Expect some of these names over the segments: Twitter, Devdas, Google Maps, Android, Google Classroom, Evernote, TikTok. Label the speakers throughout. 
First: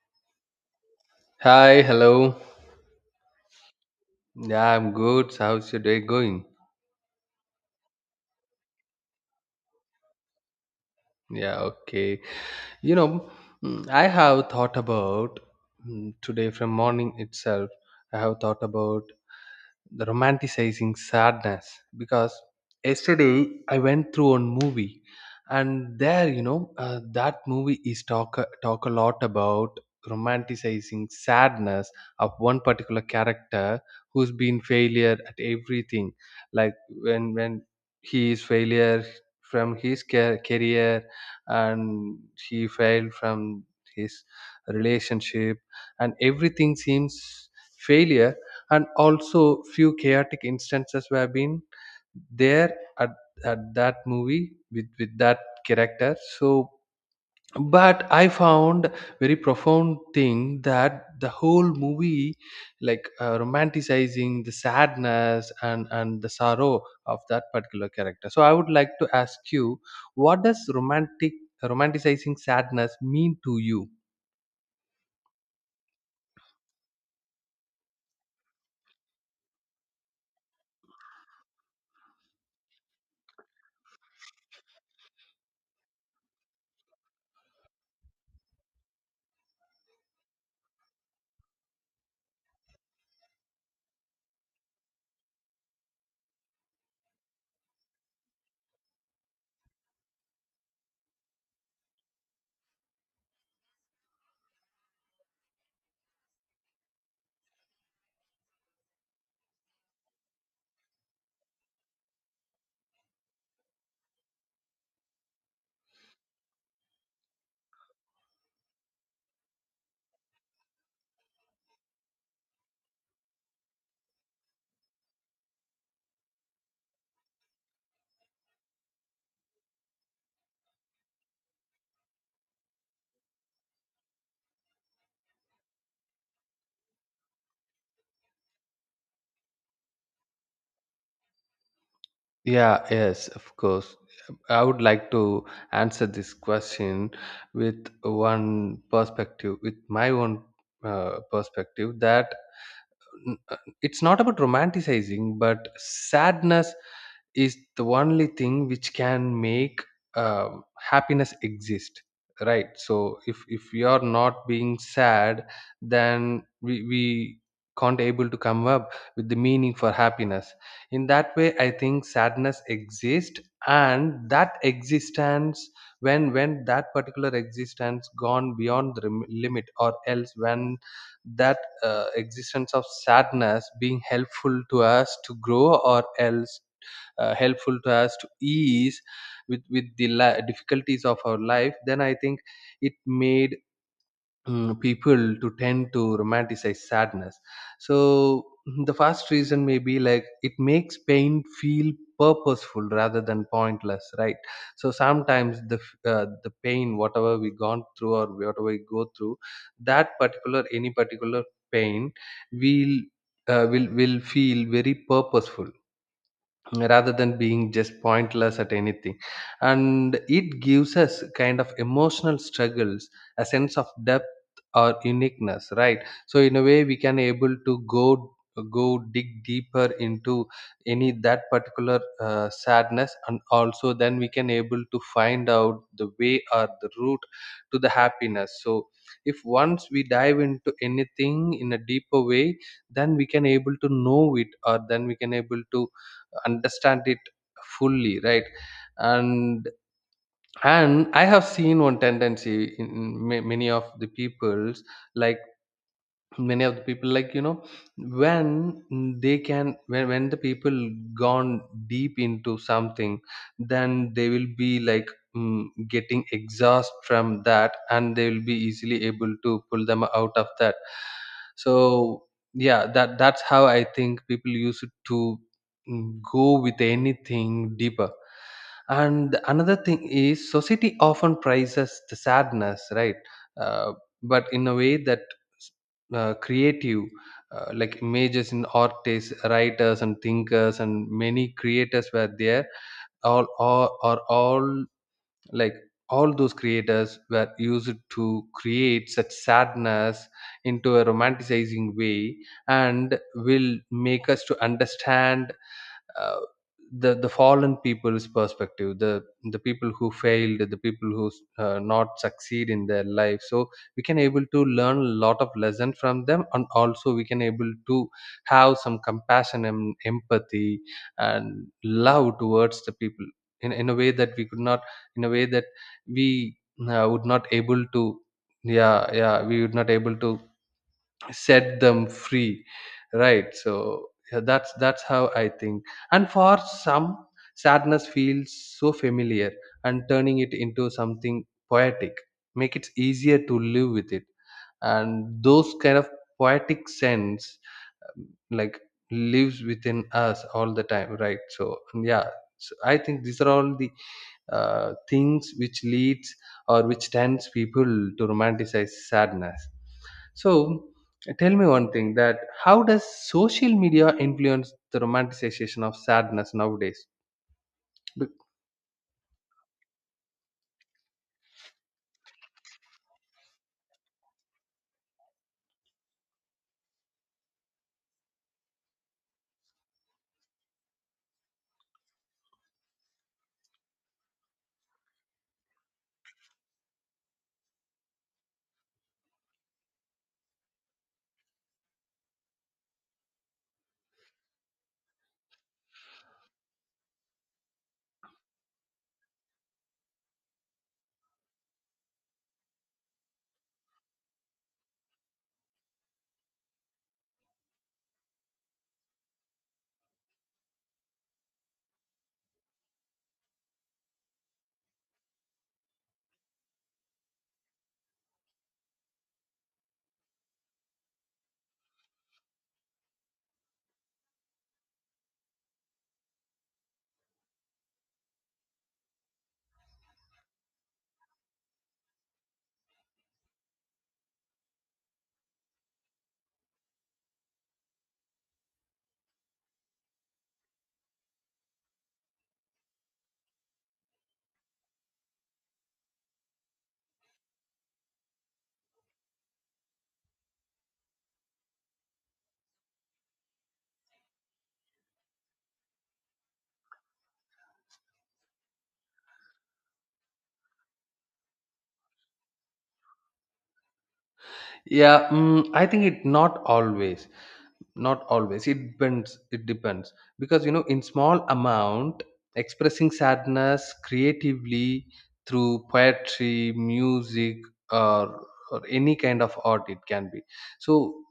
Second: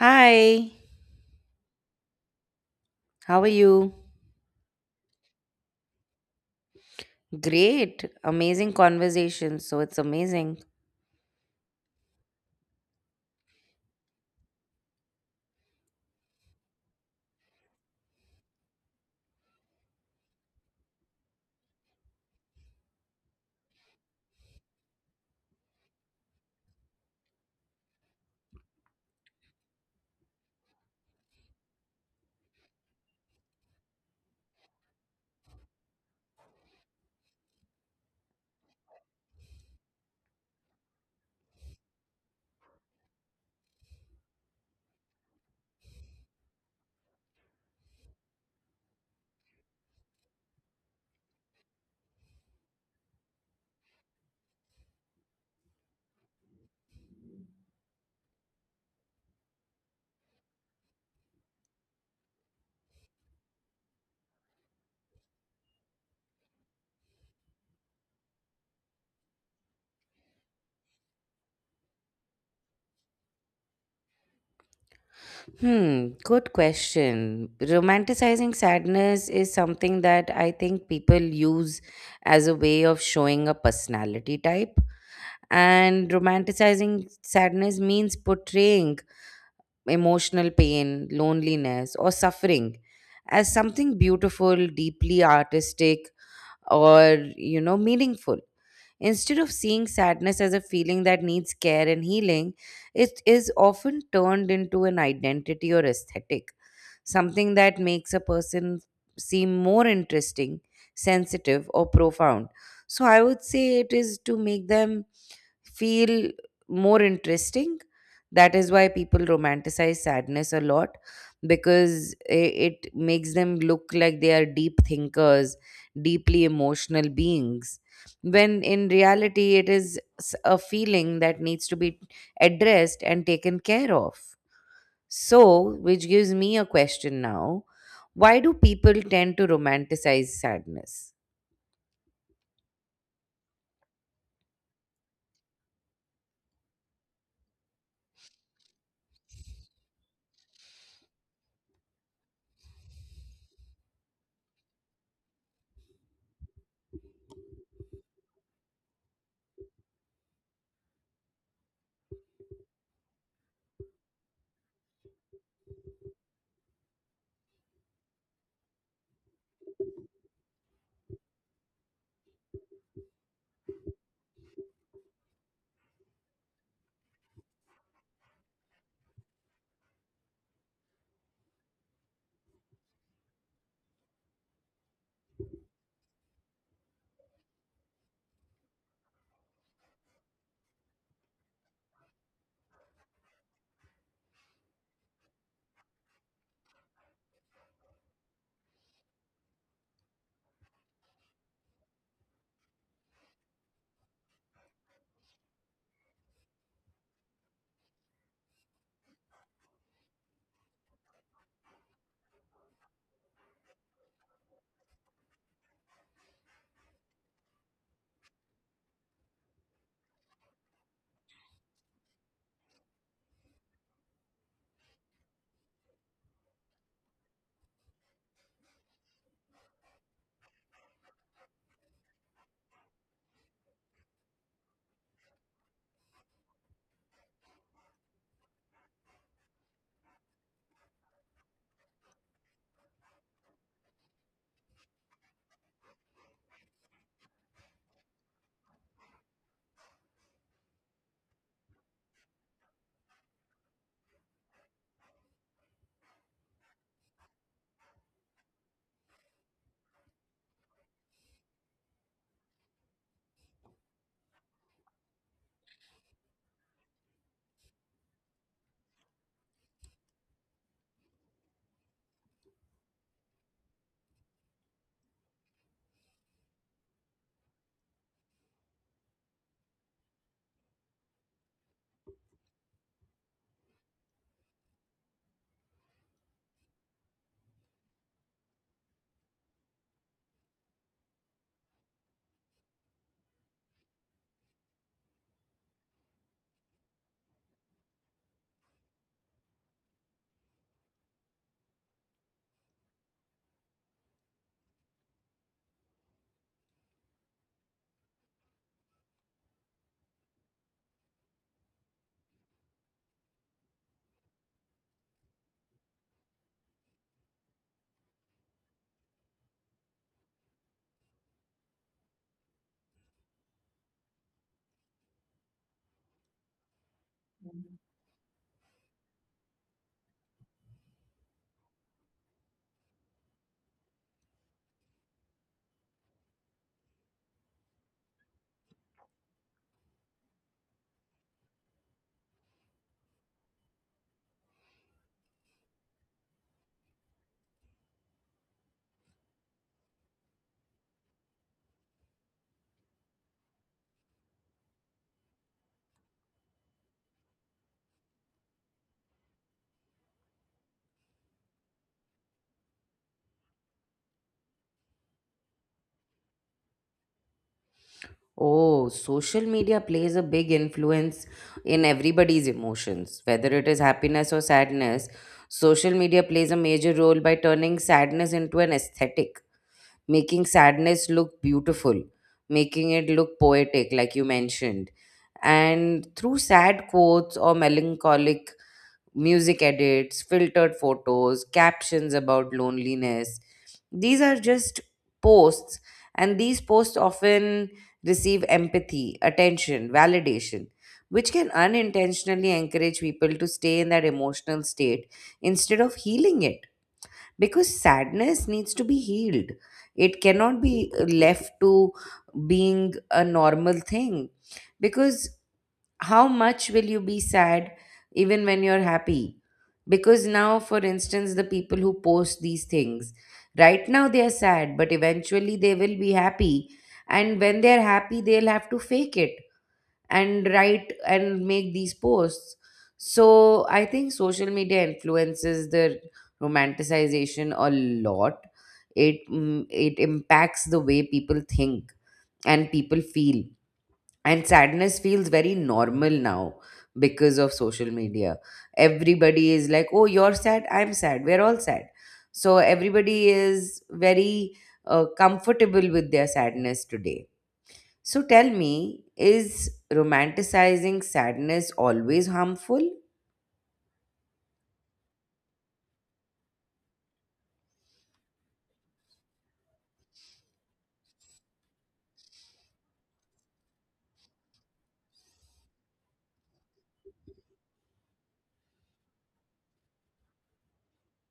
Speaker 1: Hi,
Speaker 2: Hi, hello.
Speaker 1: how are you?
Speaker 2: Yeah, I'm good. So how's your day going?
Speaker 1: Great, amazing conversation. So it's amazing.
Speaker 2: Yeah, okay. You know, I have thought about today from morning itself. I have thought about the romanticizing sadness because yesterday I went through one movie, and there, that movie is talk a lot about romanticizing sadness of one particular character who's been failure at everything, like when he is failure from his career, and he failed from his relationship, and everything seems failure. And also few chaotic instances were been there at, at that movie with that character. So but I found very profound thing that the whole movie, romanticizing the sadness and the sorrow of that particular character. So I would like to ask you, what does romanticizing sadness mean to you?
Speaker 1: Hmm, good question. Romanticizing sadness is something that I think people use as a way of showing a personality type. And romanticizing sadness means portraying emotional pain, loneliness, or suffering as something beautiful, deeply artistic, or, meaningful. Instead of seeing sadness as a feeling that needs care and healing, it is often turned into an identity or aesthetic, something that makes a person seem more interesting, sensitive, or profound. So I would say it is to make them feel more interesting. That is why people romanticize sadness a lot because it makes them look like they are deep thinkers, deeply emotional beings. When in reality, it is a feeling that needs to be addressed and taken care of. So, which gives me a question now, why do people tend to romanticize sadness?
Speaker 2: Yeah, yes, of course. I would like to answer this question with one perspective, with my own perspective, that n- uh, it's not about romanticizing, but sadness is the only thing which can make um, happiness exist, right? So if we are not being sad, then we can't able to come up with the meaning for happiness. In that way, I think sadness exists, and that existence, when that particular existence gone beyond the limit, or else when that existence of sadness being helpful to us to grow, or else helpful to us to ease with the difficulties of our life, then I think it made people to tend to romanticize sadness. So the first reason may be like it makes pain feel purposeful rather than pointless, right? So sometimes the pain, whatever we gone through or whatever we go through, that particular, any particular pain will, will feel very purposeful rather than being just pointless at anything. And it gives us kind of emotional struggles, a sense of depth or uniqueness, right? So in a way, we can able to go dig deeper into any, that particular sadness, and also then we can able to find out the way or the route to the happiness. So if once we dive into anything in a deeper way, then we can able to know it, or then we can able to understand it fully, right? and and I have seen one tendency in many of the peoples, like many of the people, like you know, when they can when the people gone deep into something, then they will be like, getting exhaust from that, and they will be easily able to pull them out of that. So yeah, that's how I think people used to, go with anything deeper. And another thing is society often prizes the sadness, right? uh, but in a way that creative, like images in artists, writers, and thinkers, and many creators were there, all, like, all those creators were used to create such sadness into a romanticizing way, and will make us to understand uh, the fallen people's perspective, the people who failed, the people who not succeed in their life. So we can able to learn a lot of lesson from them, and also we can able to have some compassion and empathy and love towards the people in a way that we could not, in a way that we would not able to, yeah, we would not able to set them free, right? So yeah, that's how I think. And for some, sadness feels so familiar, and turning it into something poetic make it easier to live with it. And those kind of poetic sense, like, lives within us all the time, right? So yeah, so I think these are all the things which leads or which tends people to romanticize sadness. So tell me one thing, that how does social media influence the romanticization of sadness nowadays? Be-
Speaker 1: Oh, social media plays a big influence in everybody's emotions, whether it is happiness or sadness. Social media plays a major role by turning sadness into an aesthetic, making sadness look beautiful, making it look poetic, like you mentioned. And through sad quotes or melancholic music edits, filtered photos, captions about loneliness. These are just posts, and these posts often receive empathy, attention, validation, which can unintentionally encourage people to stay in that emotional state instead of healing it. Because sadness needs to be healed, it cannot be left to being a normal thing. Because how much will you be sad even when you're happy? Because now, for instance, the people who post these things right now they are sad, but eventually they will be happy, and when they're happy they'll have to fake it and write and make these posts. So I think social media influences the romanticization a lot. It impacts the way people think and people feel, and sadness feels very normal now because of social media. Everybody is like, oh, you're sad, I'm sad, we're all sad. So everybody is very comfortable with their sadness today. So tell me, is romanticizing sadness always harmful?
Speaker 2: Yeah, I think it not always, not always. It depends. It depends. Because you know, in small amount, expressing sadness creatively through poetry, music, or any kind of art, it can be. So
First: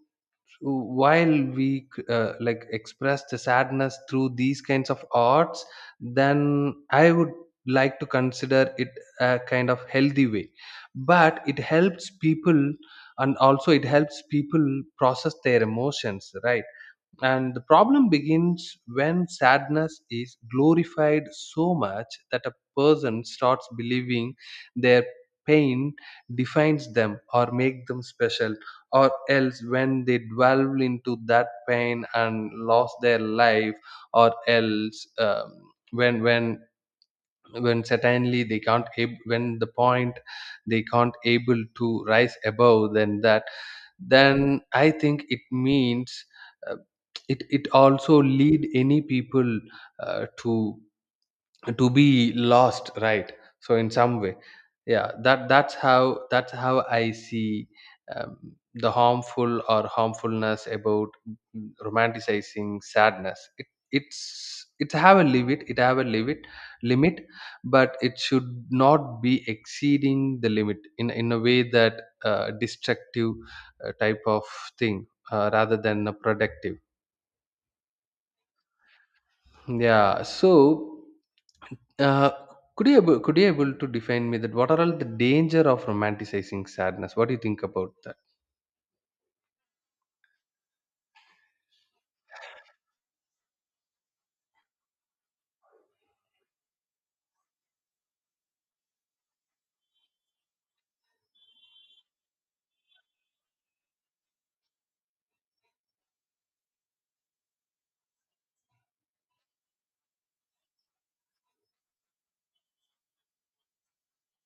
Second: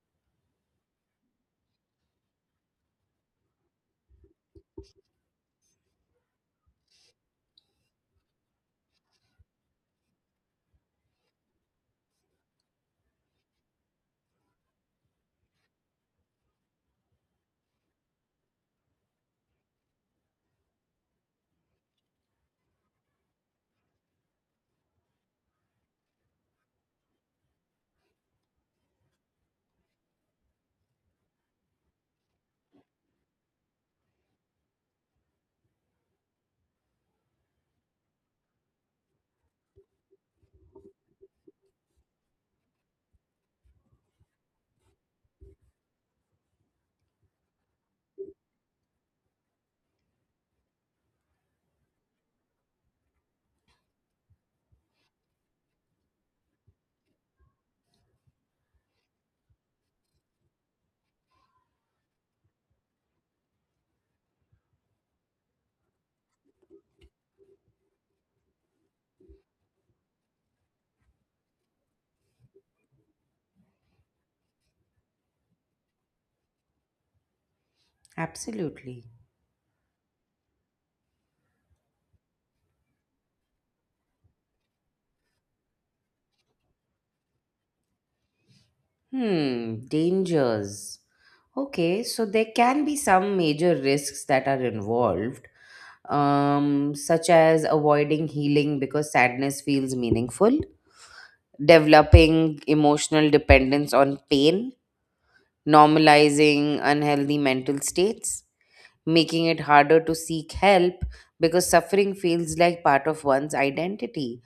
Speaker 2: while we like express the sadness through these kinds of arts, then I would like to consider it a kind of healthy way. But it helps people, and also it helps people process their emotions, right? And the problem begins when sadness is glorified so much that a person starts believing their pain defines them or make them special, or else when they dwell into that pain and lost their life, or else when when when certainly they can't ab- when the point they can't able to rise above than that, then I think it means, uh, it it also lead any people uh, to to be lost, right? So in some way, yeah, that's how, that's how I see um, the harmful or harmfulness about, romanticizing sadness. It's, it have a limit, it have a limit, limit but it should not be exceeding the limit in a way that, destructive type of thing, rather than a productive.
Speaker 1: Absolutely.
Speaker 2: Yeah. So, uh, could you able to define me that what are all the danger of romanticizing sadness? What do you think about that?
Speaker 1: Hmm, dangers. Okay, so there can be some major risks that are involved, such as avoiding healing because sadness feels meaningful, developing emotional dependence on pain, normalizing unhealthy mental states, making it harder to seek help because suffering feels like part of one's identity.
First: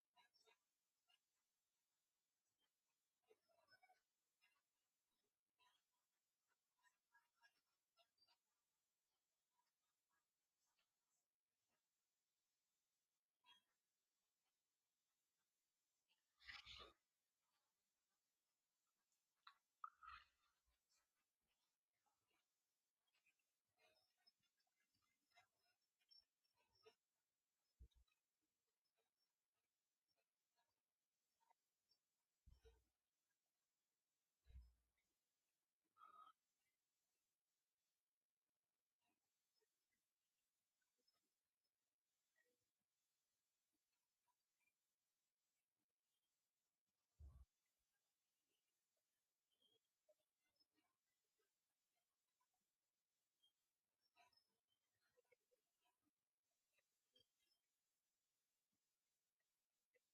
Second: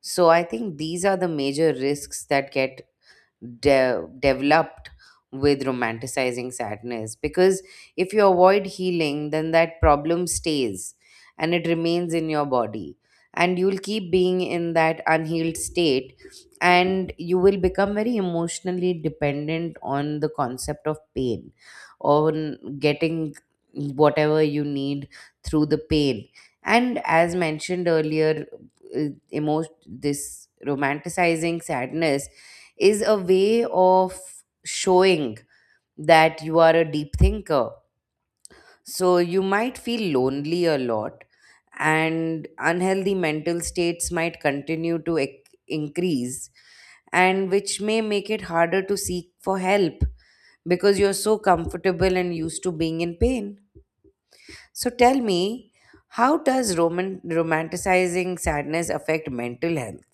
Speaker 1: So I think these are the major risks that get developed with romanticizing sadness, because if you avoid healing then that problem stays and it remains in your body, and you'll keep being in that unhealed state, and you will become very emotionally dependent on the concept of pain, on getting whatever you need through the pain. And as mentioned earlier, uh, this romanticizing sadness is a way of showing that you are a deep thinker. So you might feel lonely a lot, and unhealthy mental states might continue to increase, and which may make it harder to seek for help because you're so comfortable and used to being in pain. So tell me, how does romanticizing sadness affect mental health?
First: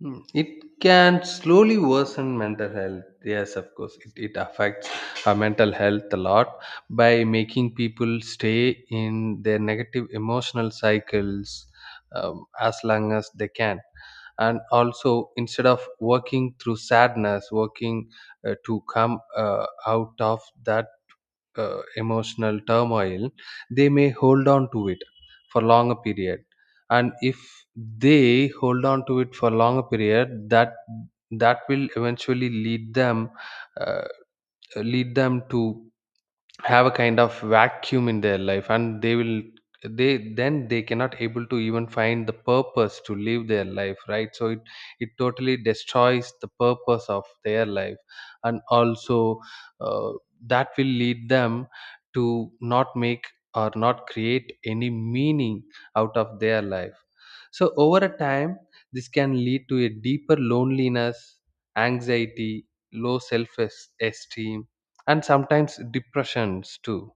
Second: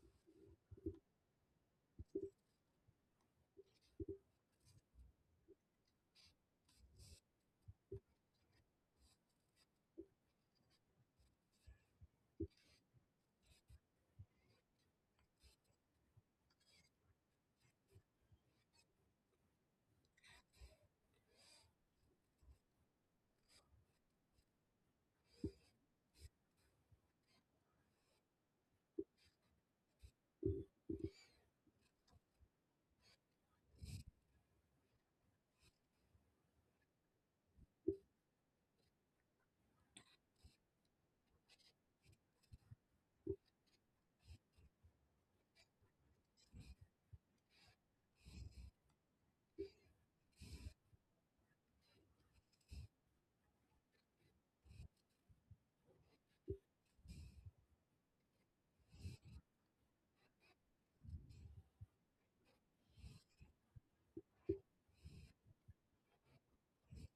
Speaker 2: Hmm. It can slowly worsen mental health. Yes, of course, it affects our mental health a lot by making people stay in their negative emotional cycles as long as they can. And also, instead of working through sadness, working to come out of that emotional turmoil, they may hold on to it for longer period. And if they hold on to it for longer period, that will eventually lead them, uh, lead them to have a kind of vacuum in their life. And they will, they then they cannot able to even find the purpose to live their life, right? So it totally destroys the purpose of their life. And also uh, that will lead them to not make or not create any meaning out of their life. So over a time, this can lead to a deeper loneliness, anxiety, low self esteem, and sometimes depressions too.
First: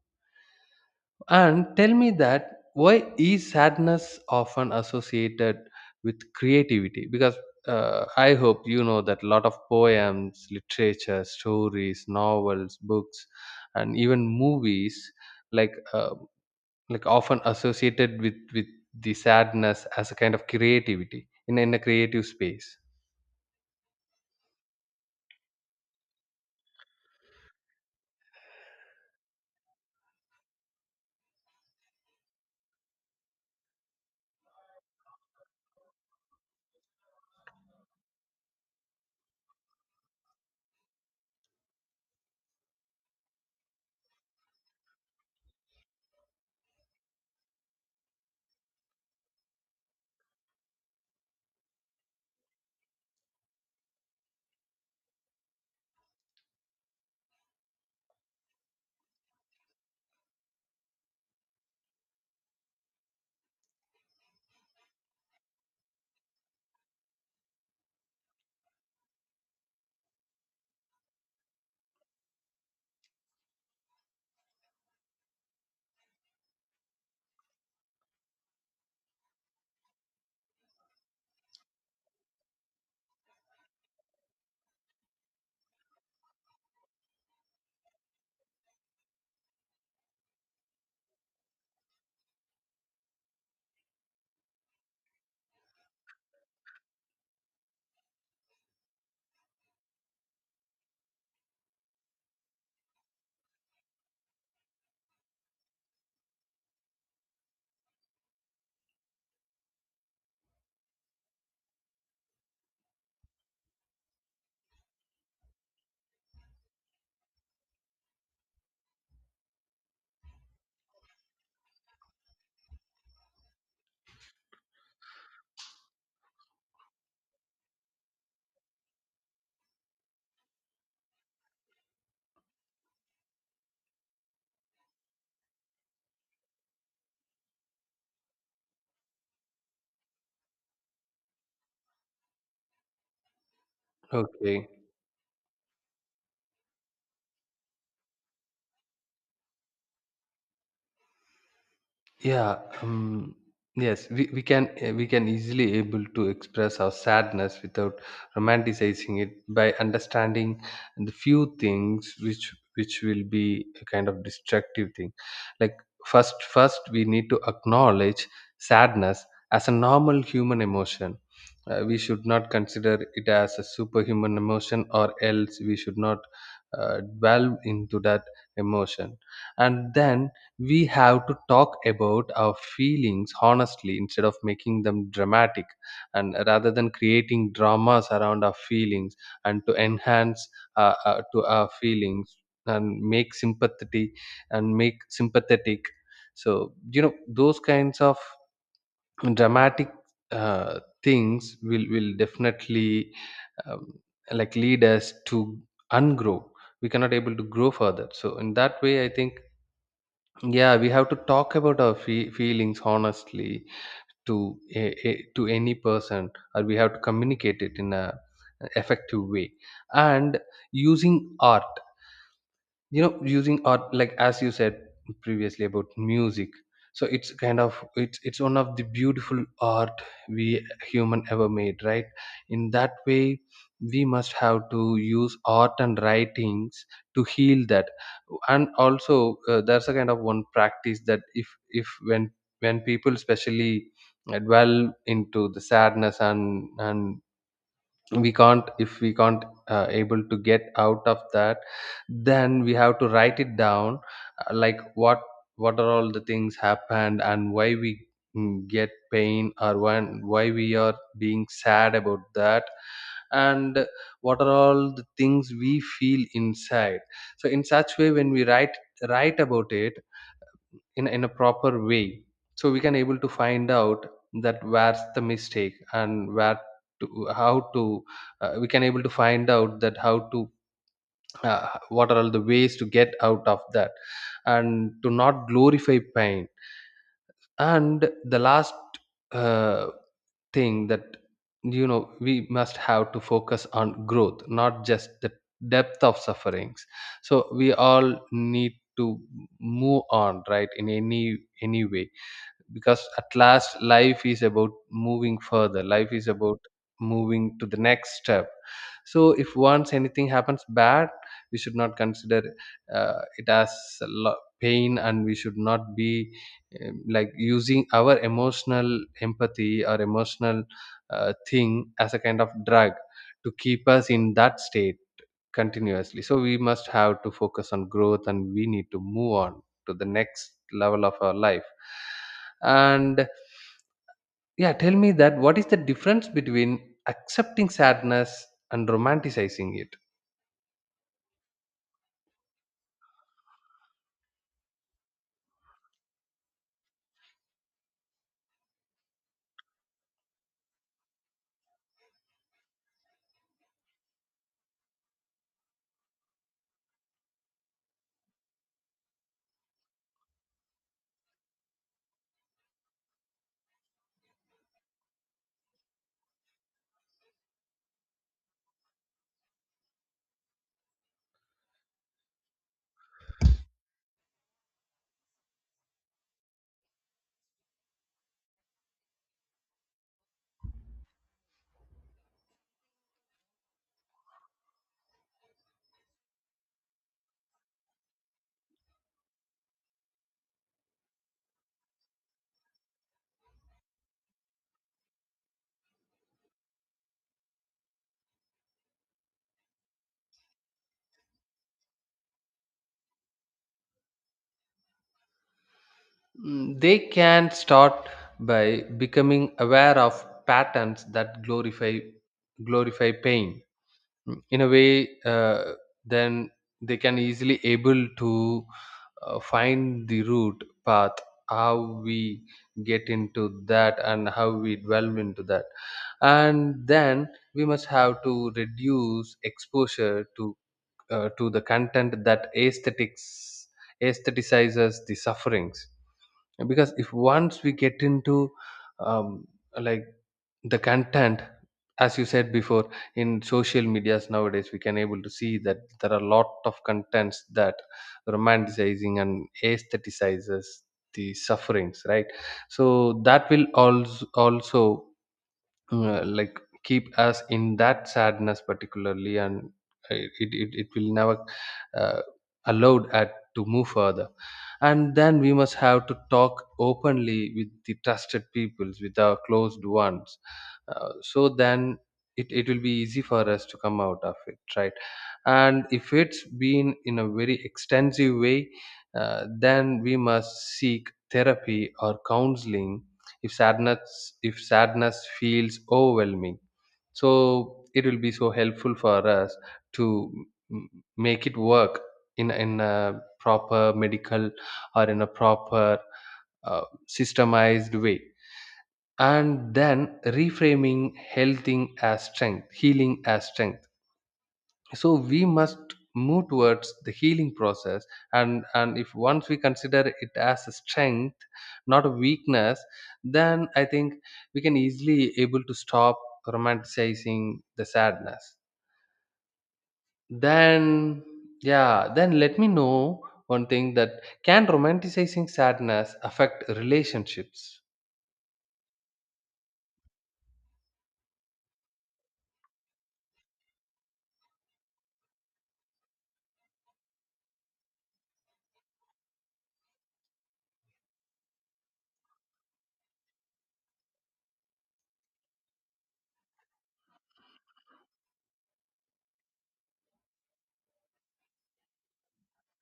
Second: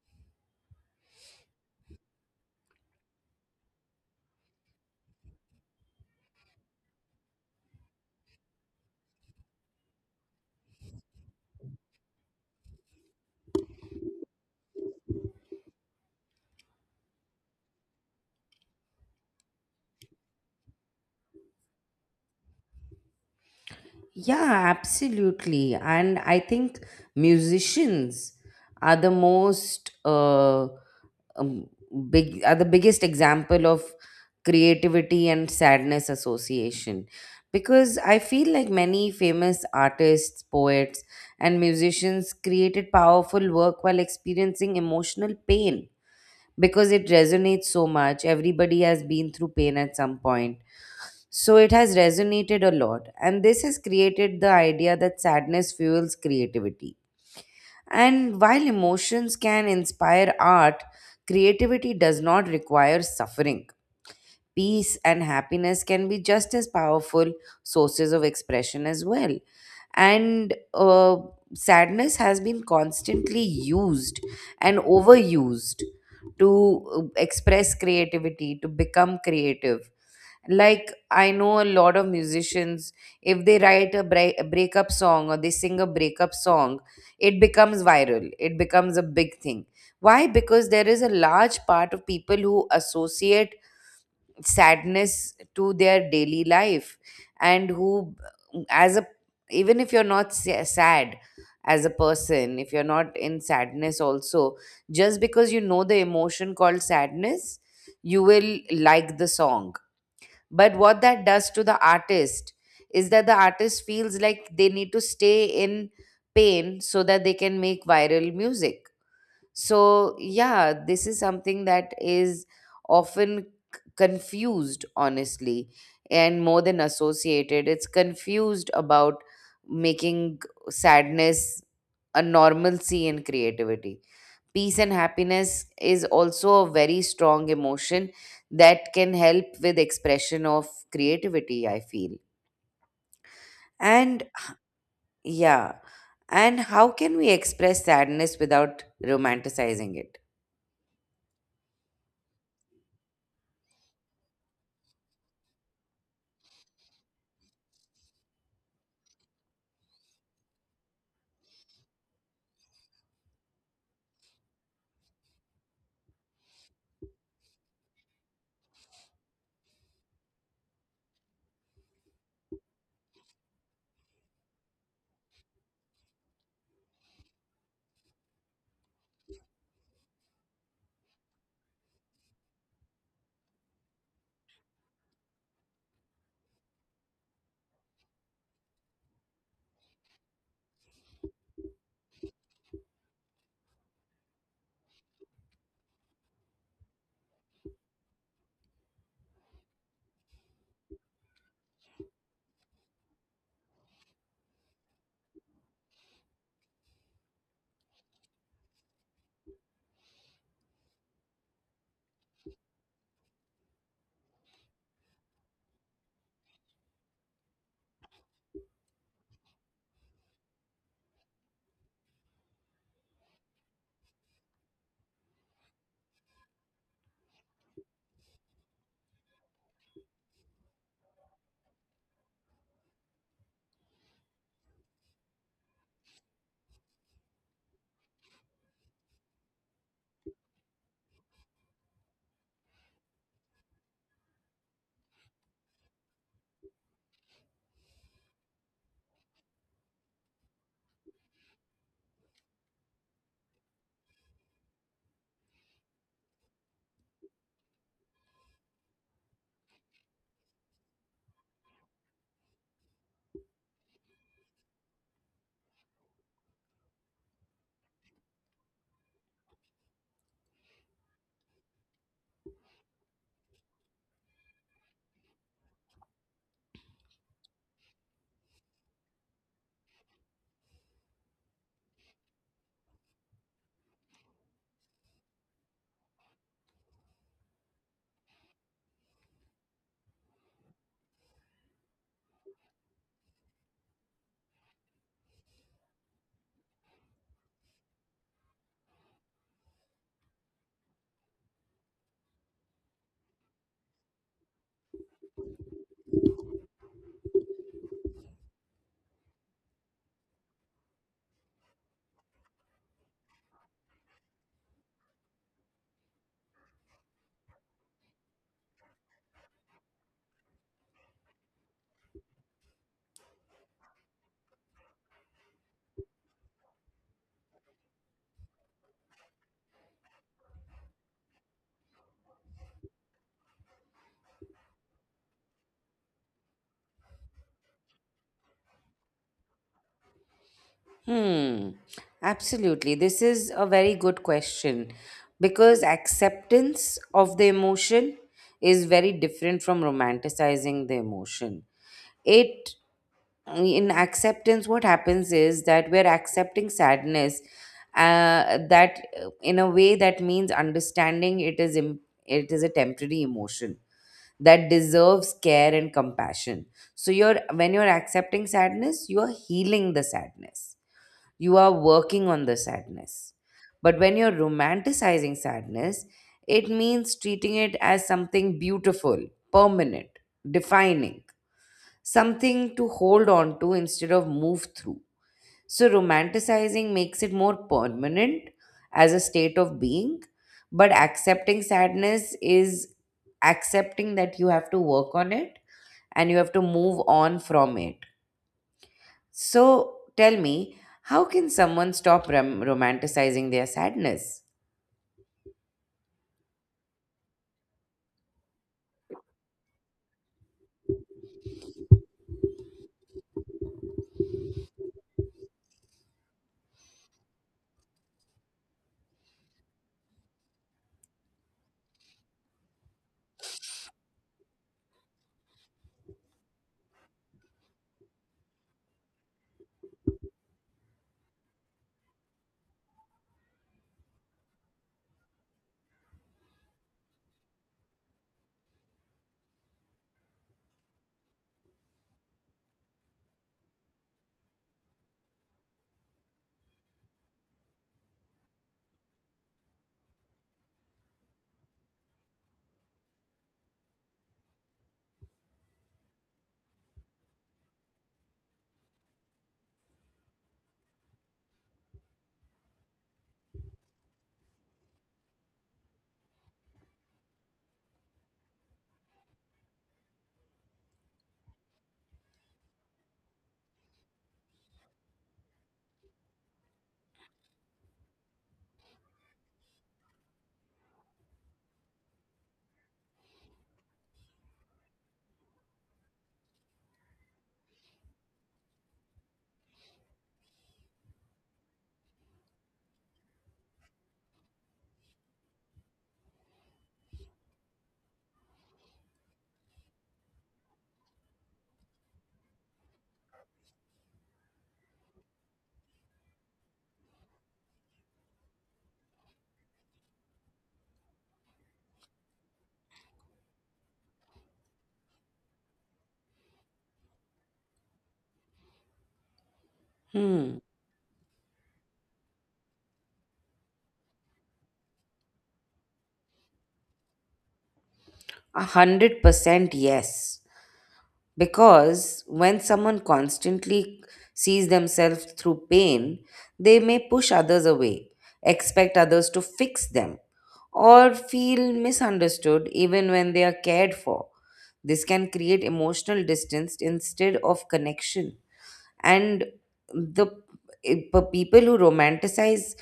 Speaker 2: And tell me that, why is sadness often associated with creativity? Because I hope you know that a lot of poems, literature, stories, novels, books, and even movies, like uh, like, often associated with the sadness as a kind of creativity in a creative space.
Speaker 1: Yeah, absolutely. And I think musicians are the most um, big are the biggest example of creativity and sadness association, because I feel like many famous artists, poets, and musicians created powerful work while experiencing emotional pain because it resonates so much. Everybody has been through pain at some point. So it has resonated a lot. And this has created the idea that sadness fuels creativity. And while emotions can inspire art, creativity does not require suffering. Peace and happiness can be just as powerful sources of expression as well. And sadness has been constantly used and overused to express creativity, to become creative. Like, I know a lot of musicians, if they write a breakup song, or they sing a breakup song, it becomes viral, it becomes a big thing. Why? Because there is a large part of people who associate sadness to their daily life, and who, as a, even if you're not sad as a person, if you're not in sadness also, just because you know the emotion called sadness, you will like the song. But what that does to the artist is that the artist feels like they need to stay in pain so that they can make viral music. So, yeah, this is something that is often confused, honestly, and more than associated. It's confused about making sadness a normalcy in creativity. Peace and happiness is also a very strong emotion that can help with expression of creativity, I feel. And
Speaker 2: Okay.
Speaker 1: yeah, and how can we express sadness without romanticizing it?
Speaker 2: Yeah, yes, we can, we can easily able to express our sadness without romanticizing it by understanding the few things which will be a kind of destructive thing. Like, first we need to acknowledge sadness as a normal human emotion. We should not consider it as a superhuman emotion, or else we should not dwell into that emotion. And then we have to talk about our feelings honestly, instead of making them dramatic, and rather than creating dramas around our feelings and to enhance, to our feelings, and make sympathy and make sympathetic. So you know, those kinds of dramatic things will definitely, um, like, lead us to ungrow, we cannot able to grow further. So in that way, I think, yeah, we have to talk about our feelings honestly to to any person, or we have to communicate it in a effective way. And using art, you know, using art, like as you said previously about music, so it's kind of, it's one of the beautiful art we human ever made, right? In that way, we must have to use art and writings to heal that. And also, there's a kind of one practice, that if when when people, especially dwell into the sadness, and we can't, if we can't able to get out of that, then we have to write it down, like, what are all the things happened, and why we get pain, or when, why we are being sad about that, and what are all the things we feel inside. So in such way, when we write about it in a proper way, so we can able to find out that where's the mistake, and where to, how to, we can able to find out that how to, what are all the ways to get out of that, and to not glorify pain. And the last uh, thing, that, you know, we must have to focus on growth, not just the depth of sufferings. So we all need to move on, right? In any way. Because at last, life is about moving further, life is about moving to the next step. So if once anything happens bad, we should not consider it as a pain, and we should not be like using our emotional empathy or emotional thing as a kind of drug to keep us in that state continuously. So we must have to focus on growth, and we need to move on to the next level of our life. And yeah, tell me, that what is the difference between accepting sadness and romanticizing it?
Speaker 1: Hmm, absolutely. This is a very good question because acceptance of the emotion is very different from romanticizing the emotion. It, in acceptance, what happens is that we're accepting sadness, that in a way that means understanding it is a temporary emotion that deserves care and compassion. So you're, when you're accepting sadness, you are healing the sadness, you are working on the sadness. But when you're romanticizing sadness, it means treating it as something beautiful, permanent, defining, something to hold on to instead of move through. So, romanticizing makes it more permanent as a state of being, but accepting sadness is accepting that you have to work on it and you have to move on from it. So tell me, how can someone stop romanticizing their sadness?
Speaker 2: Mm, they can start by becoming aware of patterns that glorify pain. Mm, in a way, then they can easily able to find the root path, how we get into that and how we delve into that. And then we must have to reduce exposure to the content that aesthetics aestheticizes the sufferings. Because if once we get into um, like the content, as you said before, in social medias nowadays, we can able to see that there are a lot of contents that romanticizing and aestheticizes the sufferings, right? So that will also like keep us in that sadness particularly, and it will never uh, allowed at to move further. And then we must have to talk openly with the trusted peoples, with our closed ones, so then it will be easy for us to come out of it, right? And if it's been in a very extensive way, then we must seek therapy or counseling if sadness, if sadness feels overwhelming. So it will be so helpful for us to m- make it work in a proper medical or in a proper uh, systemized way. And then reframing healing as strength, healing as strength. So we must move towards the healing process. And if once we consider it as a strength, not a weakness, then I think we can easily able to stop romanticizing the sadness.
Speaker 1: Hmm,
Speaker 2: Then yeah, then let me know one thing that can romanticizing sadness affect relationships?
Speaker 1: 100% yes. Because when someone constantly sees themselves through pain, they may push others away, expect others to fix them, or feel misunderstood even when they are cared for. This can create emotional distance instead of connection. And the people who romanticize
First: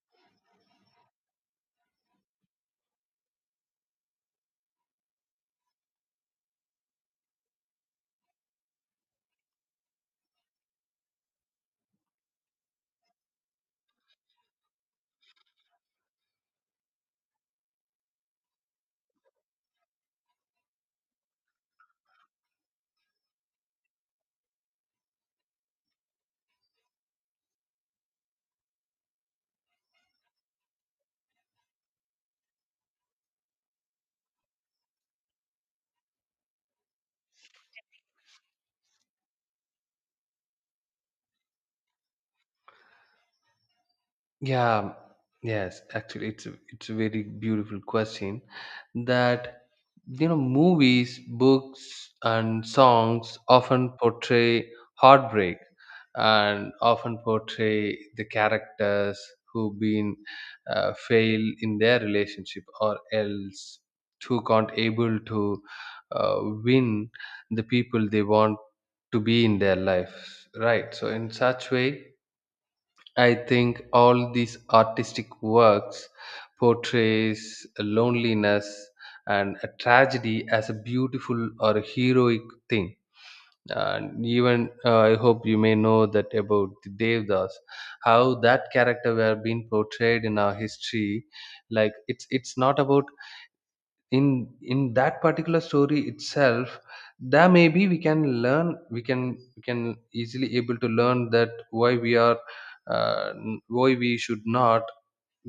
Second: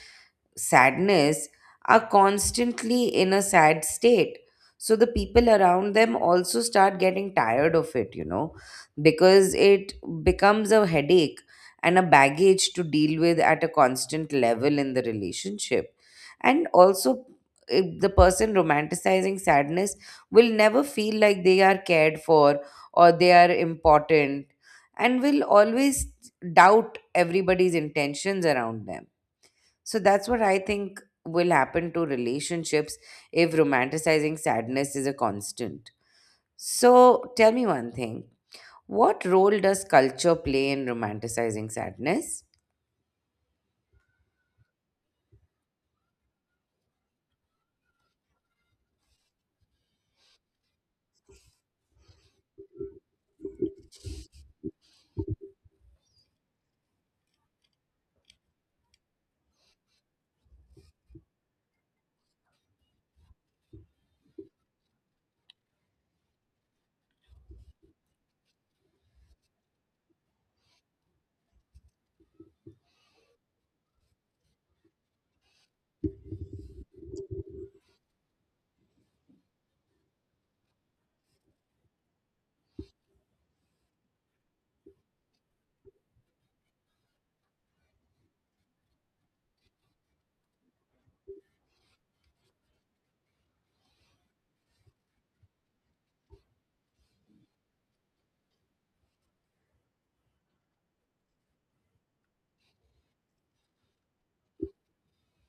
Speaker 1: sadness are constantly in a sad state, so the people around them also start getting tired of it, you know, because it becomes a headache and a baggage to deal with at a constant level in the relationship. And also, if the person romanticizing sadness will never feel like they are cared for or they are important, and will always doubt everybody's intentions around them. So that's what I think will happen to relationships if romanticizing sadness is a constant. So tell me one thing, what role does culture play in romanticizing sadness?
Speaker 2: Yeah, yes, actually, it's a very beautiful question that, you know, movies, books, and songs often portray heartbreak, and often portray the characters who've been fail in their relationship, or else who can't able to win the people they want to be in their lives, right? So in such way, I think all these artistic works portrays loneliness and a tragedy as a beautiful or a heroic thing. And even I hope you may know that about the Devdas, how that character were being portrayed in our history. Like, it's not about, in that particular story itself, there maybe we can learn, we can easily able to learn that why we are why we should not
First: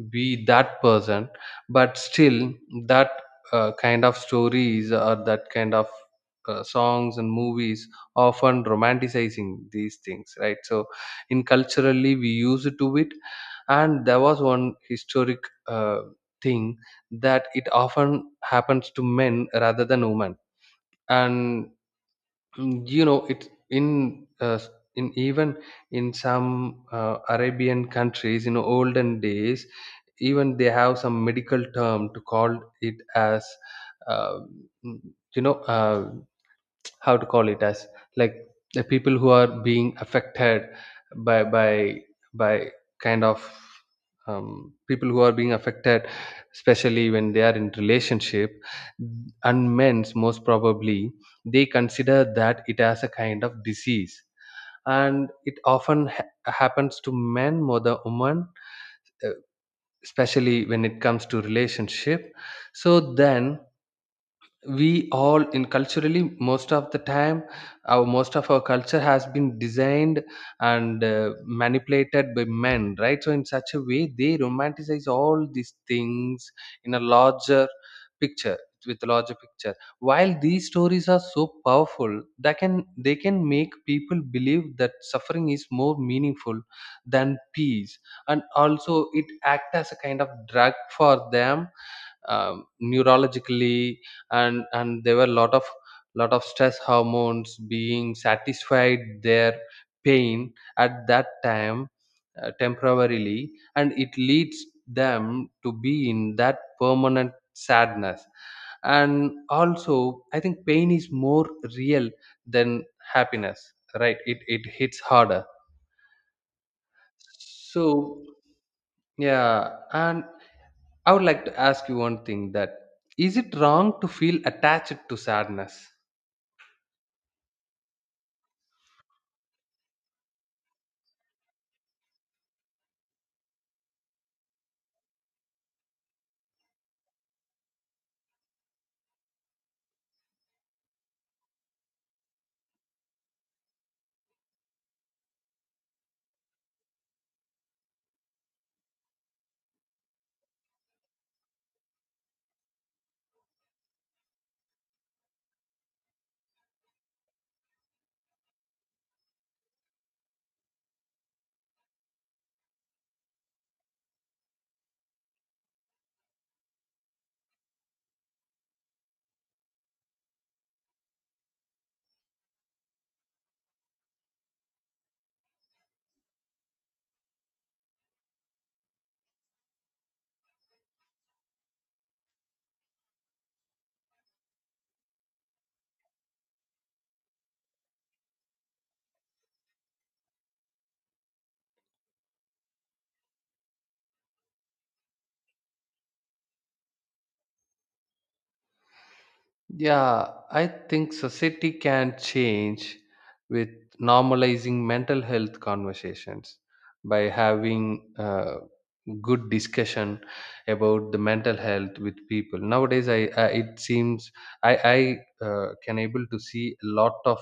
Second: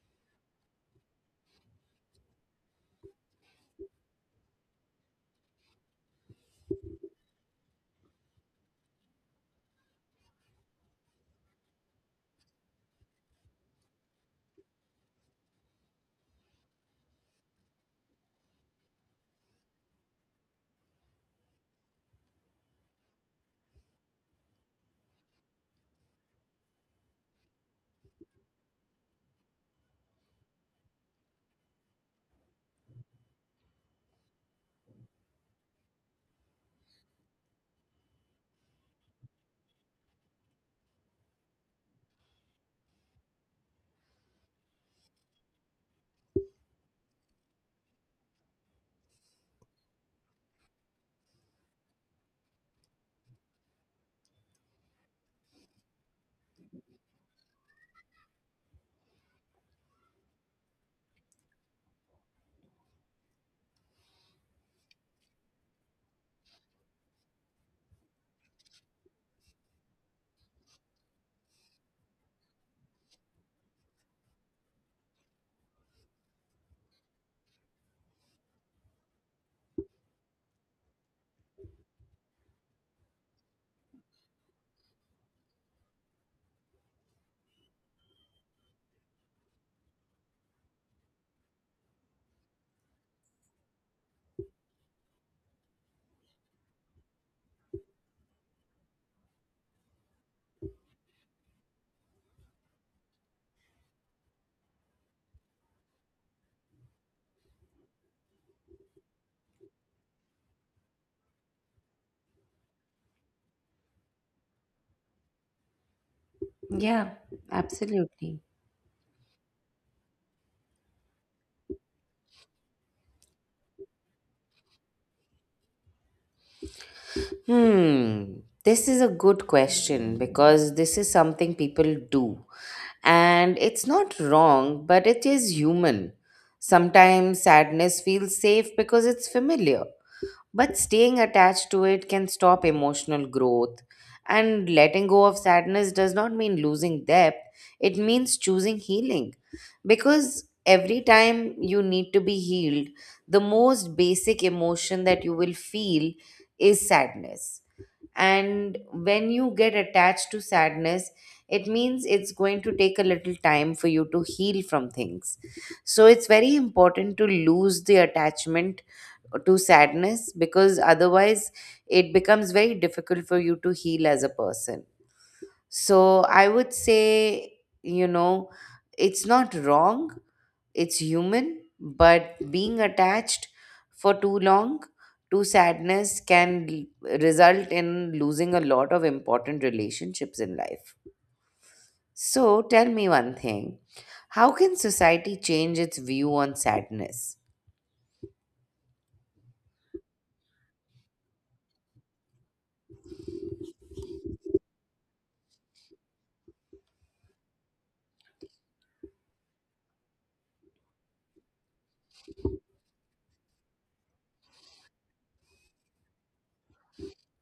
Speaker 2: be that person. But still, that kind of stories, or that kind of songs and movies often romanticizing these things, right? So in culturally we used to it. And there was one historic uh, thing, that it often happens to men rather than women. And mm, you know, it's in in even in some arabian countries in olden days, even they have some medical term to call it as, uh, mm, you know, how to call it as, like, the people who are being affected by by by kind of, people who are being affected especially when they are in relationship. And men's most probably, they consider that it as a kind of disease, and it often happens to men more than women, uh, especially when it comes to relationship. So then we all in culturally, most of the time, our most of our culture has been designed and manipulated by men, right? So in such a way, they romanticize all these things in a larger picture, with a larger picture. While these stories are so powerful that can they can make people believe that suffering is more meaningful than peace. And also it act as a kind of drug for them, neurologically. And there were a lot of stress hormones being satisfied their pain at that time, temporarily, and it leads them to be in that permanent sadness. And also I think pain is more real than happiness, right? It hits harder.
Speaker 1: Yeah,
Speaker 2: So
Speaker 1: absolutely.
Speaker 2: yeah, and I would like to ask you one thing, that is it wrong to feel attached to sadness?
Speaker 1: Hmm, this is a good question because this is something people do. And it's not wrong, but it is human. Sometimes sadness feels safe because it's familiar, but staying attached to it can stop emotional growth. And letting go of sadness does not mean losing depth, it means choosing healing. Because every time you need to be healed, the most basic emotion that you will feel is sadness, and when you get attached to sadness it means it's going to take a little time for you to heal from things. So it's very important to lose the attachment to sadness, because otherwise it becomes very difficult for you to heal as a person. So I would say, you know, it's not wrong, it's human, but being attached for too long to sadness can result in losing a lot of important relationships in life. So tell me one thing. How can society change its view on sadness?
Speaker 2: Yeah, I think society can change with normalizing mental health conversations, by having good discussion about the mental health with people. Nowadays, I it seems I I can able to see a lot of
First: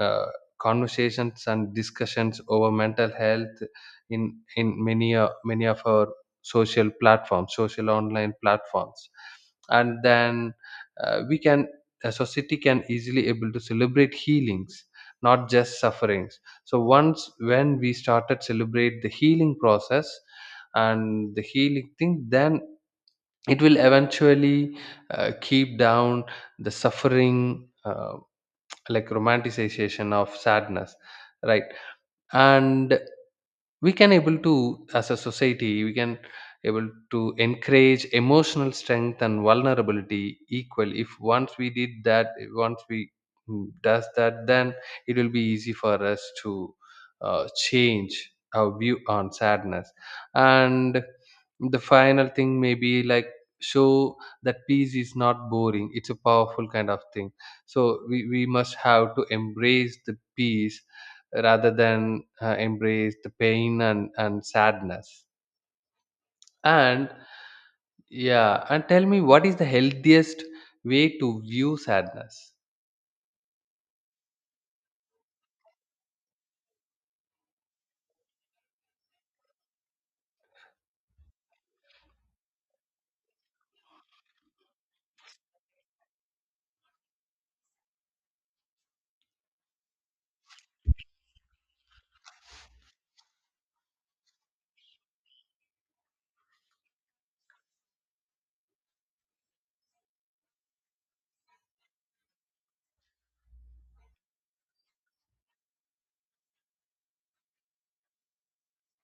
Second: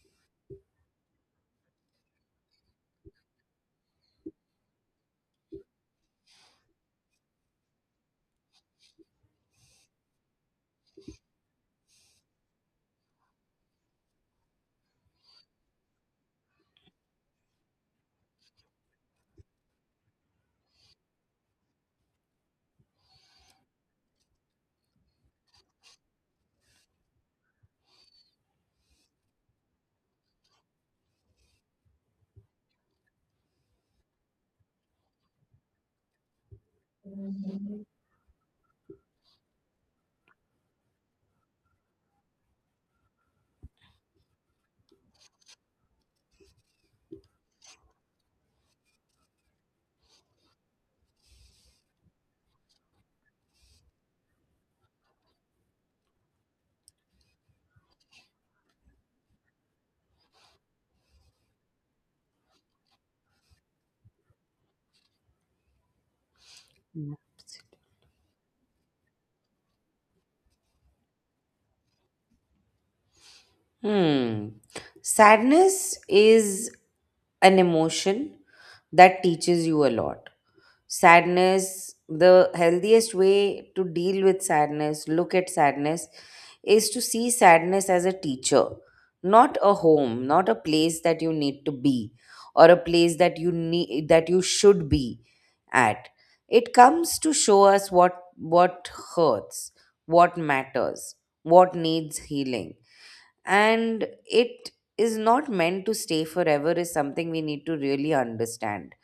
Speaker 2: uh, conversations and discussions over mental health in many many of our social platforms, social online platforms. And then we can, a society can easily able to celebrate healings, not just sufferings. So once when we started celebrate the healing process and the healing thing, then it will eventually keep down the suffering, like romanticization of sadness, right? And we can able to, as a society we can able to encourage emotional strength and vulnerability equal. If once we did that, once we mm, does that, then it will be easy for us to change our view on sadness. And the final thing may be like, show that peace is not boring, it's a powerful kind of thing. So we must have to embrace the peace rather than embrace the pain and sadness. And yeah, and tell me, what is the healthiest way to view sadness?
Speaker 1: Hmm. Sadness is an emotion that teaches you a lot. Sadness, the healthiest way to deal with sadness, look at sadness, is to see sadness as a teacher, not a home, not a place that you need to be, or a place that you need that you should be at. It comes to show us what hurts, what matters, what needs healing, and it is not meant to stay forever, is something we need to really understand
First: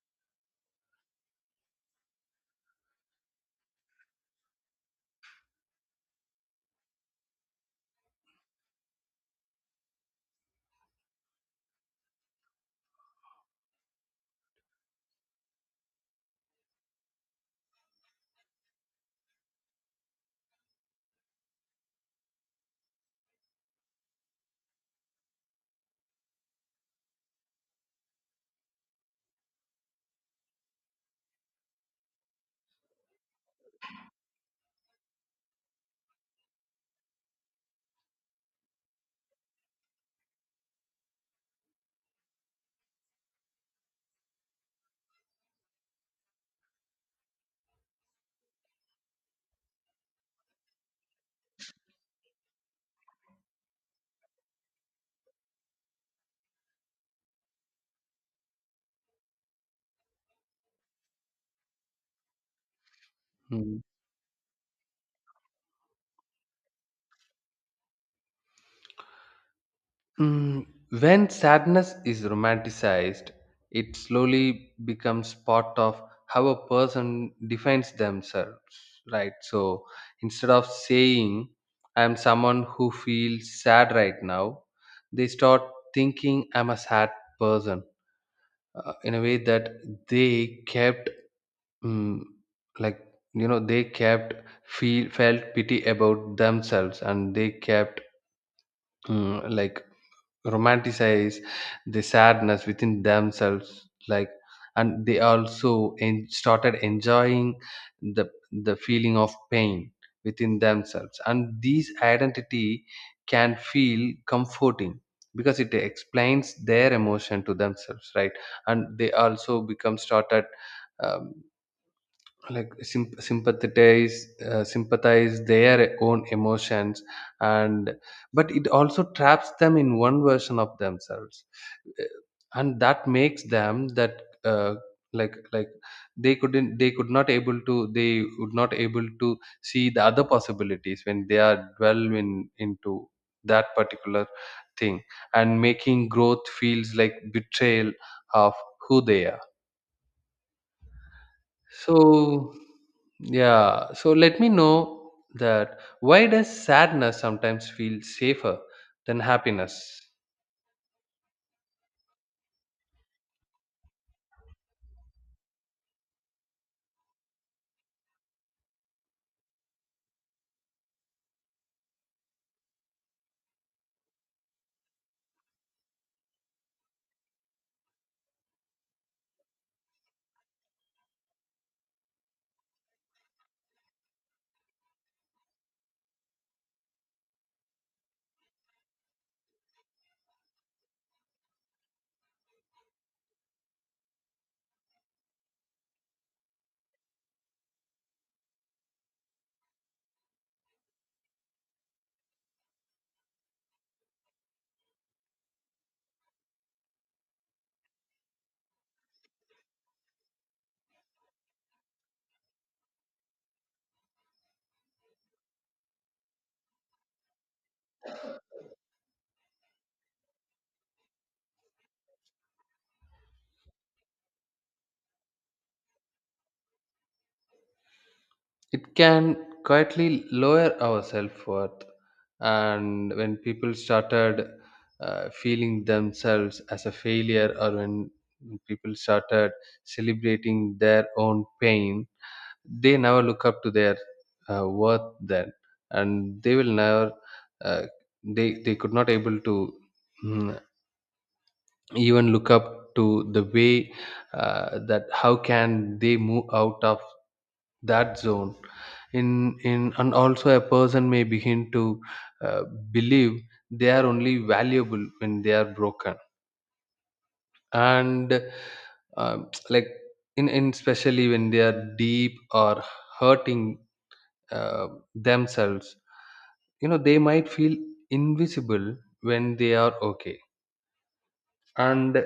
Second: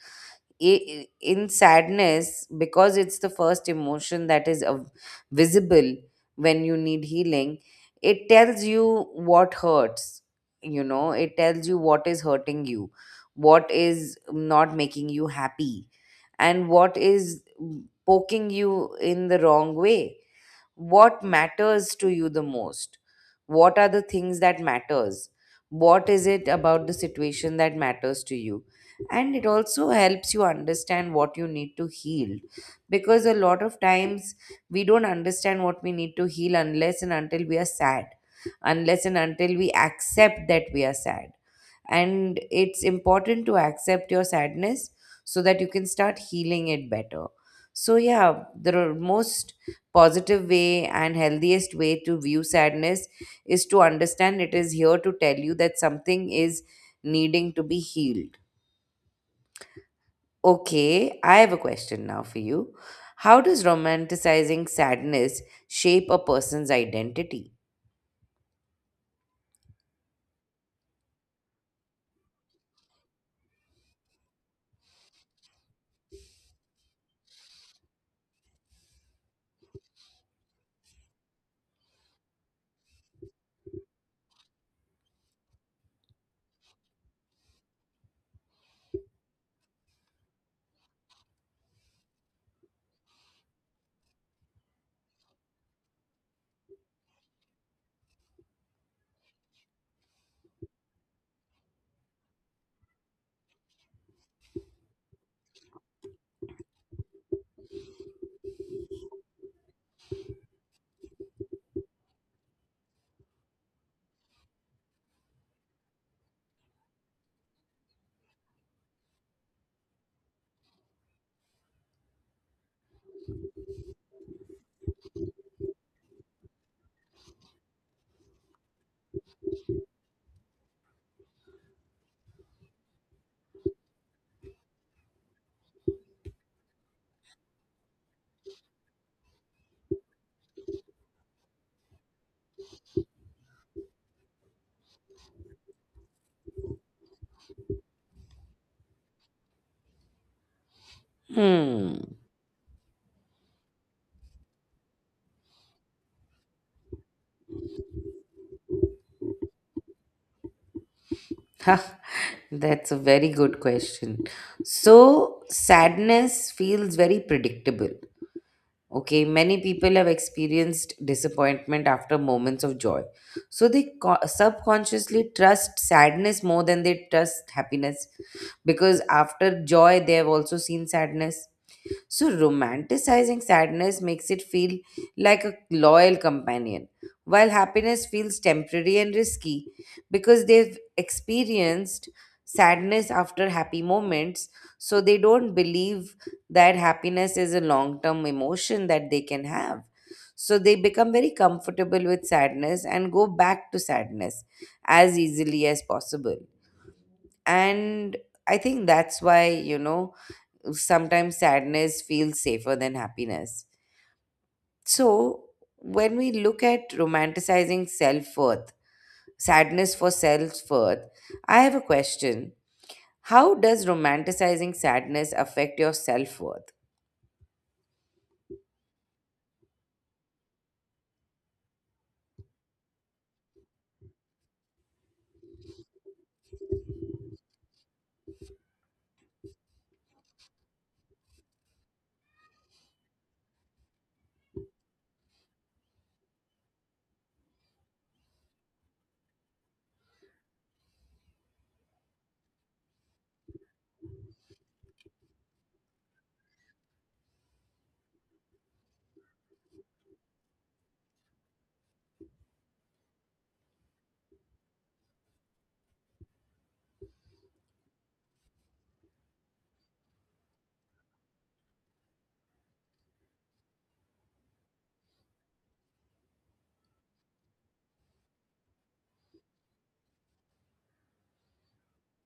Speaker 1: in sadness because it's the first emotion that is visible when you need healing. It tells you what hurts. You know, it tells you what is hurting you, what is not making you happy, and what is poking you in the wrong way. What matters to you the most, what are the things that matters, what is it about the situation that matters to you. And it also helps you understand what you need to heal, because a lot of times we don't understand what we need to heal unless and until we are sad, unless and until we accept that we are sad. And it's important to accept your sadness so that you can start healing it better. So yeah, the most positive way and healthiest way to view sadness is to understand it is here to tell you that something is needing to be healed. Okay, I have a question now for you. How does
Speaker 2: Hmm.
Speaker 1: romanticizing sadness shape a person's identity?
Speaker 2: Mm, when sadness is romanticized, it slowly becomes part of how a person defines themselves, right? So instead of saying, I'm someone who feels sad right now, they start thinking, I'm a sad person. In a way that they kept, mm, like, you know, they kept feel felt pity about themselves, and they kept, mm, like, romanticize the sadness within themselves, like. And they also started enjoying the the feeling of pain within themselves. And these identity can feel comforting because it explains their emotion to themselves, right? And they also become started um, like sympathize, sympathize their own emotions. And but it also traps them in one version of themselves. Uh, and that makes them, that, uh, like, they couldn't, they could not able to, they would not able to see the other possibilities when they are dwell in into that particular thing, and making growth feels like betrayal of who they are.
Speaker 1: Hmm.
Speaker 2: So, yeah, so let me know, that why does sadness sometimes feel safer than happiness?
Speaker 1: That's a very good question. So, sadness feels very predictable. Okay, many people have experienced disappointment after moments of joy. So they subconsciously trust sadness more than they trust happiness because after joy, they have also seen sadness. So, romanticizing sadness makes it feel like a loyal companion, while happiness feels temporary and risky because they've experienced sadness after happy moments. So, they don't believe that happiness is a long term emotion that they can have. So, they become very comfortable with sadness and go back to sadness as easily as possible. And I think that's why, you know, sometimes sadness feels safer than happiness. So, when we look at romanticizing self worth, sadness for self worth, I have a question. How does romanticizing sadness affect your self worth?
Speaker 2: It can quietly lower our self worth. And when people started feeling themselves as a failure, or when people started celebrating their own pain, they never look up to their worth then. And they will never uh, they could not able to, mm, even look up to the way that how can they move out of that zone. in in, and also a person may begin to uh, believe they are only valuable when they are broken. And like, in especially when they are deep or hurting uh, themselves, you know, they might feel invisible when they are okay. And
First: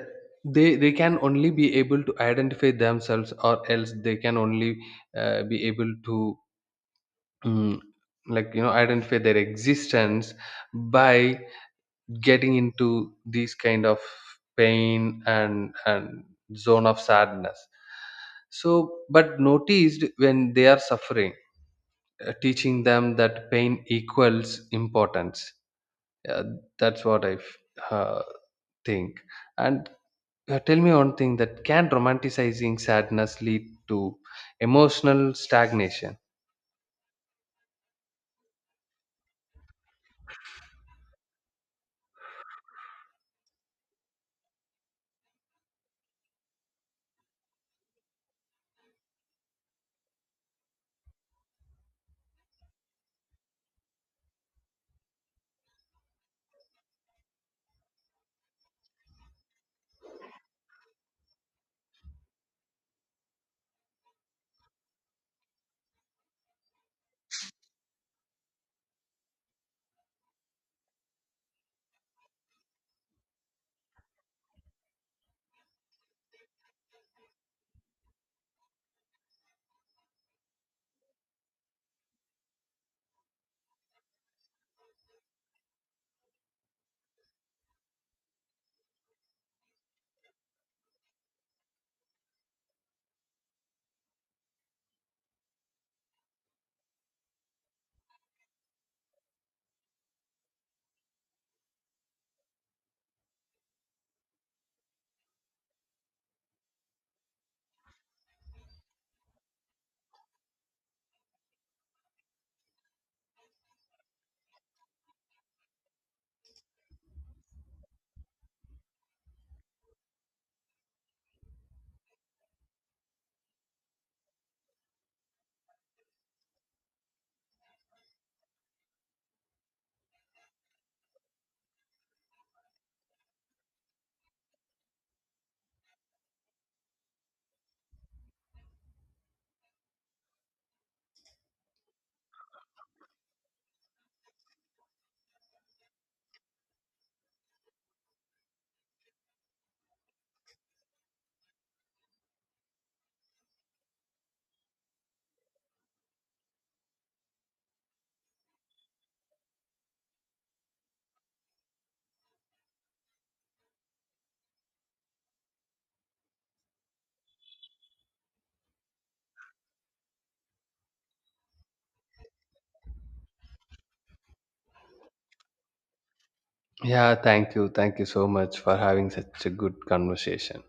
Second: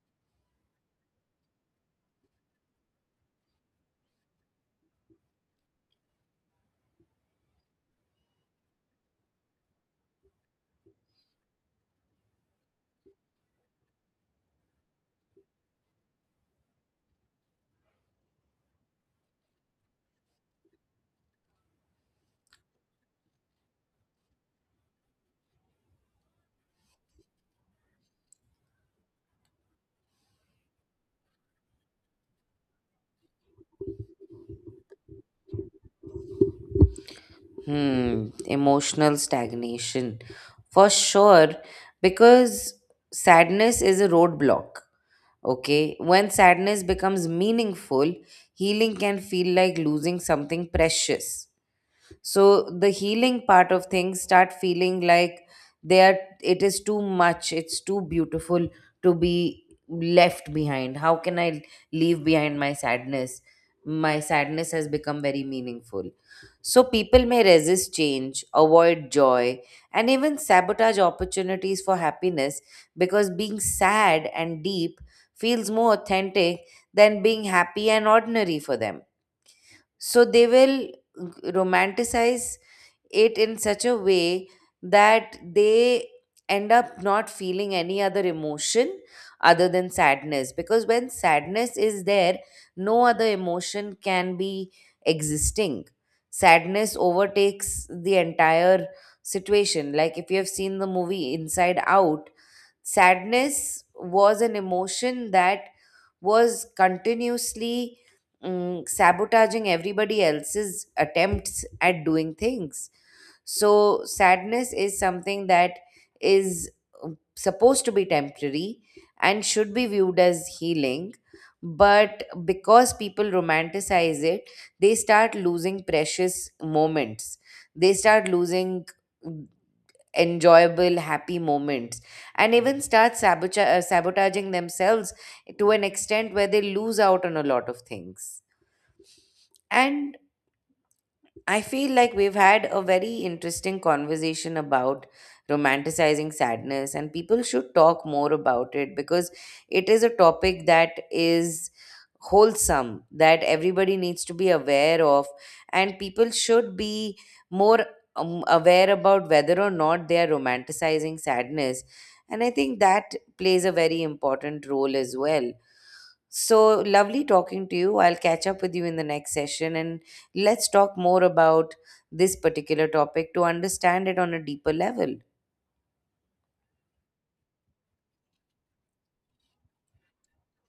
Speaker 2: they can only be able to identify themselves, or else they can only be able to, mm, like, you know, identify their existence by getting into these kind of pain and zone of sadness. So but noticed when they are suffering, teaching them that pain equals importance. Uh, that's what I uh, think. And tell me one thing, that can romanticizing sadness lead to emotional stagnation?
Speaker 1: Hmm, emotional stagnation. For sure, because sadness is a roadblock. Okay, when sadness becomes meaningful, healing can feel like losing something precious. So the healing part of things start feeling like they are, it is too much, it's too beautiful to be left behind. How can I leave behind my sadness? My sadness has become very meaningful. So people may resist change, avoid joy, and even sabotage opportunities for happiness because being sad and deep feels more authentic than being happy and ordinary for them. So they will romanticize it in such a way that they end up not feeling any other emotion other than sadness, because when sadness is there no other emotion can be existing. Sadness overtakes the entire situation. Like, if you have seen the movie Inside Out, sadness was an emotion that was continuously sabotaging everybody else's attempts at doing things. So, sadness is something that is supposed to be temporary and should be viewed as healing. But because people romanticize it, they start losing precious moments. They start losing mm, enjoyable, happy moments, and even start sabotaging themselves to an extent where they lose out on a lot of things. And I feel like we've had a very interesting conversation about romanticizing sadness, and people should talk more about it because it is a topic that is wholesome, that everybody needs to be aware of, and people should be more aware about whether or not they are romanticizing sadness. And I think that plays a very important role as well. So lovely talking to you. I'll catch up with you in the next session, and let's talk more about this particular topic to understand it on a deeper level.
Speaker 2: Yeah, thank you. Thank you so much for having such a good conversation.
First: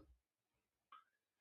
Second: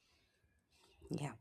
Speaker 1: Yeah.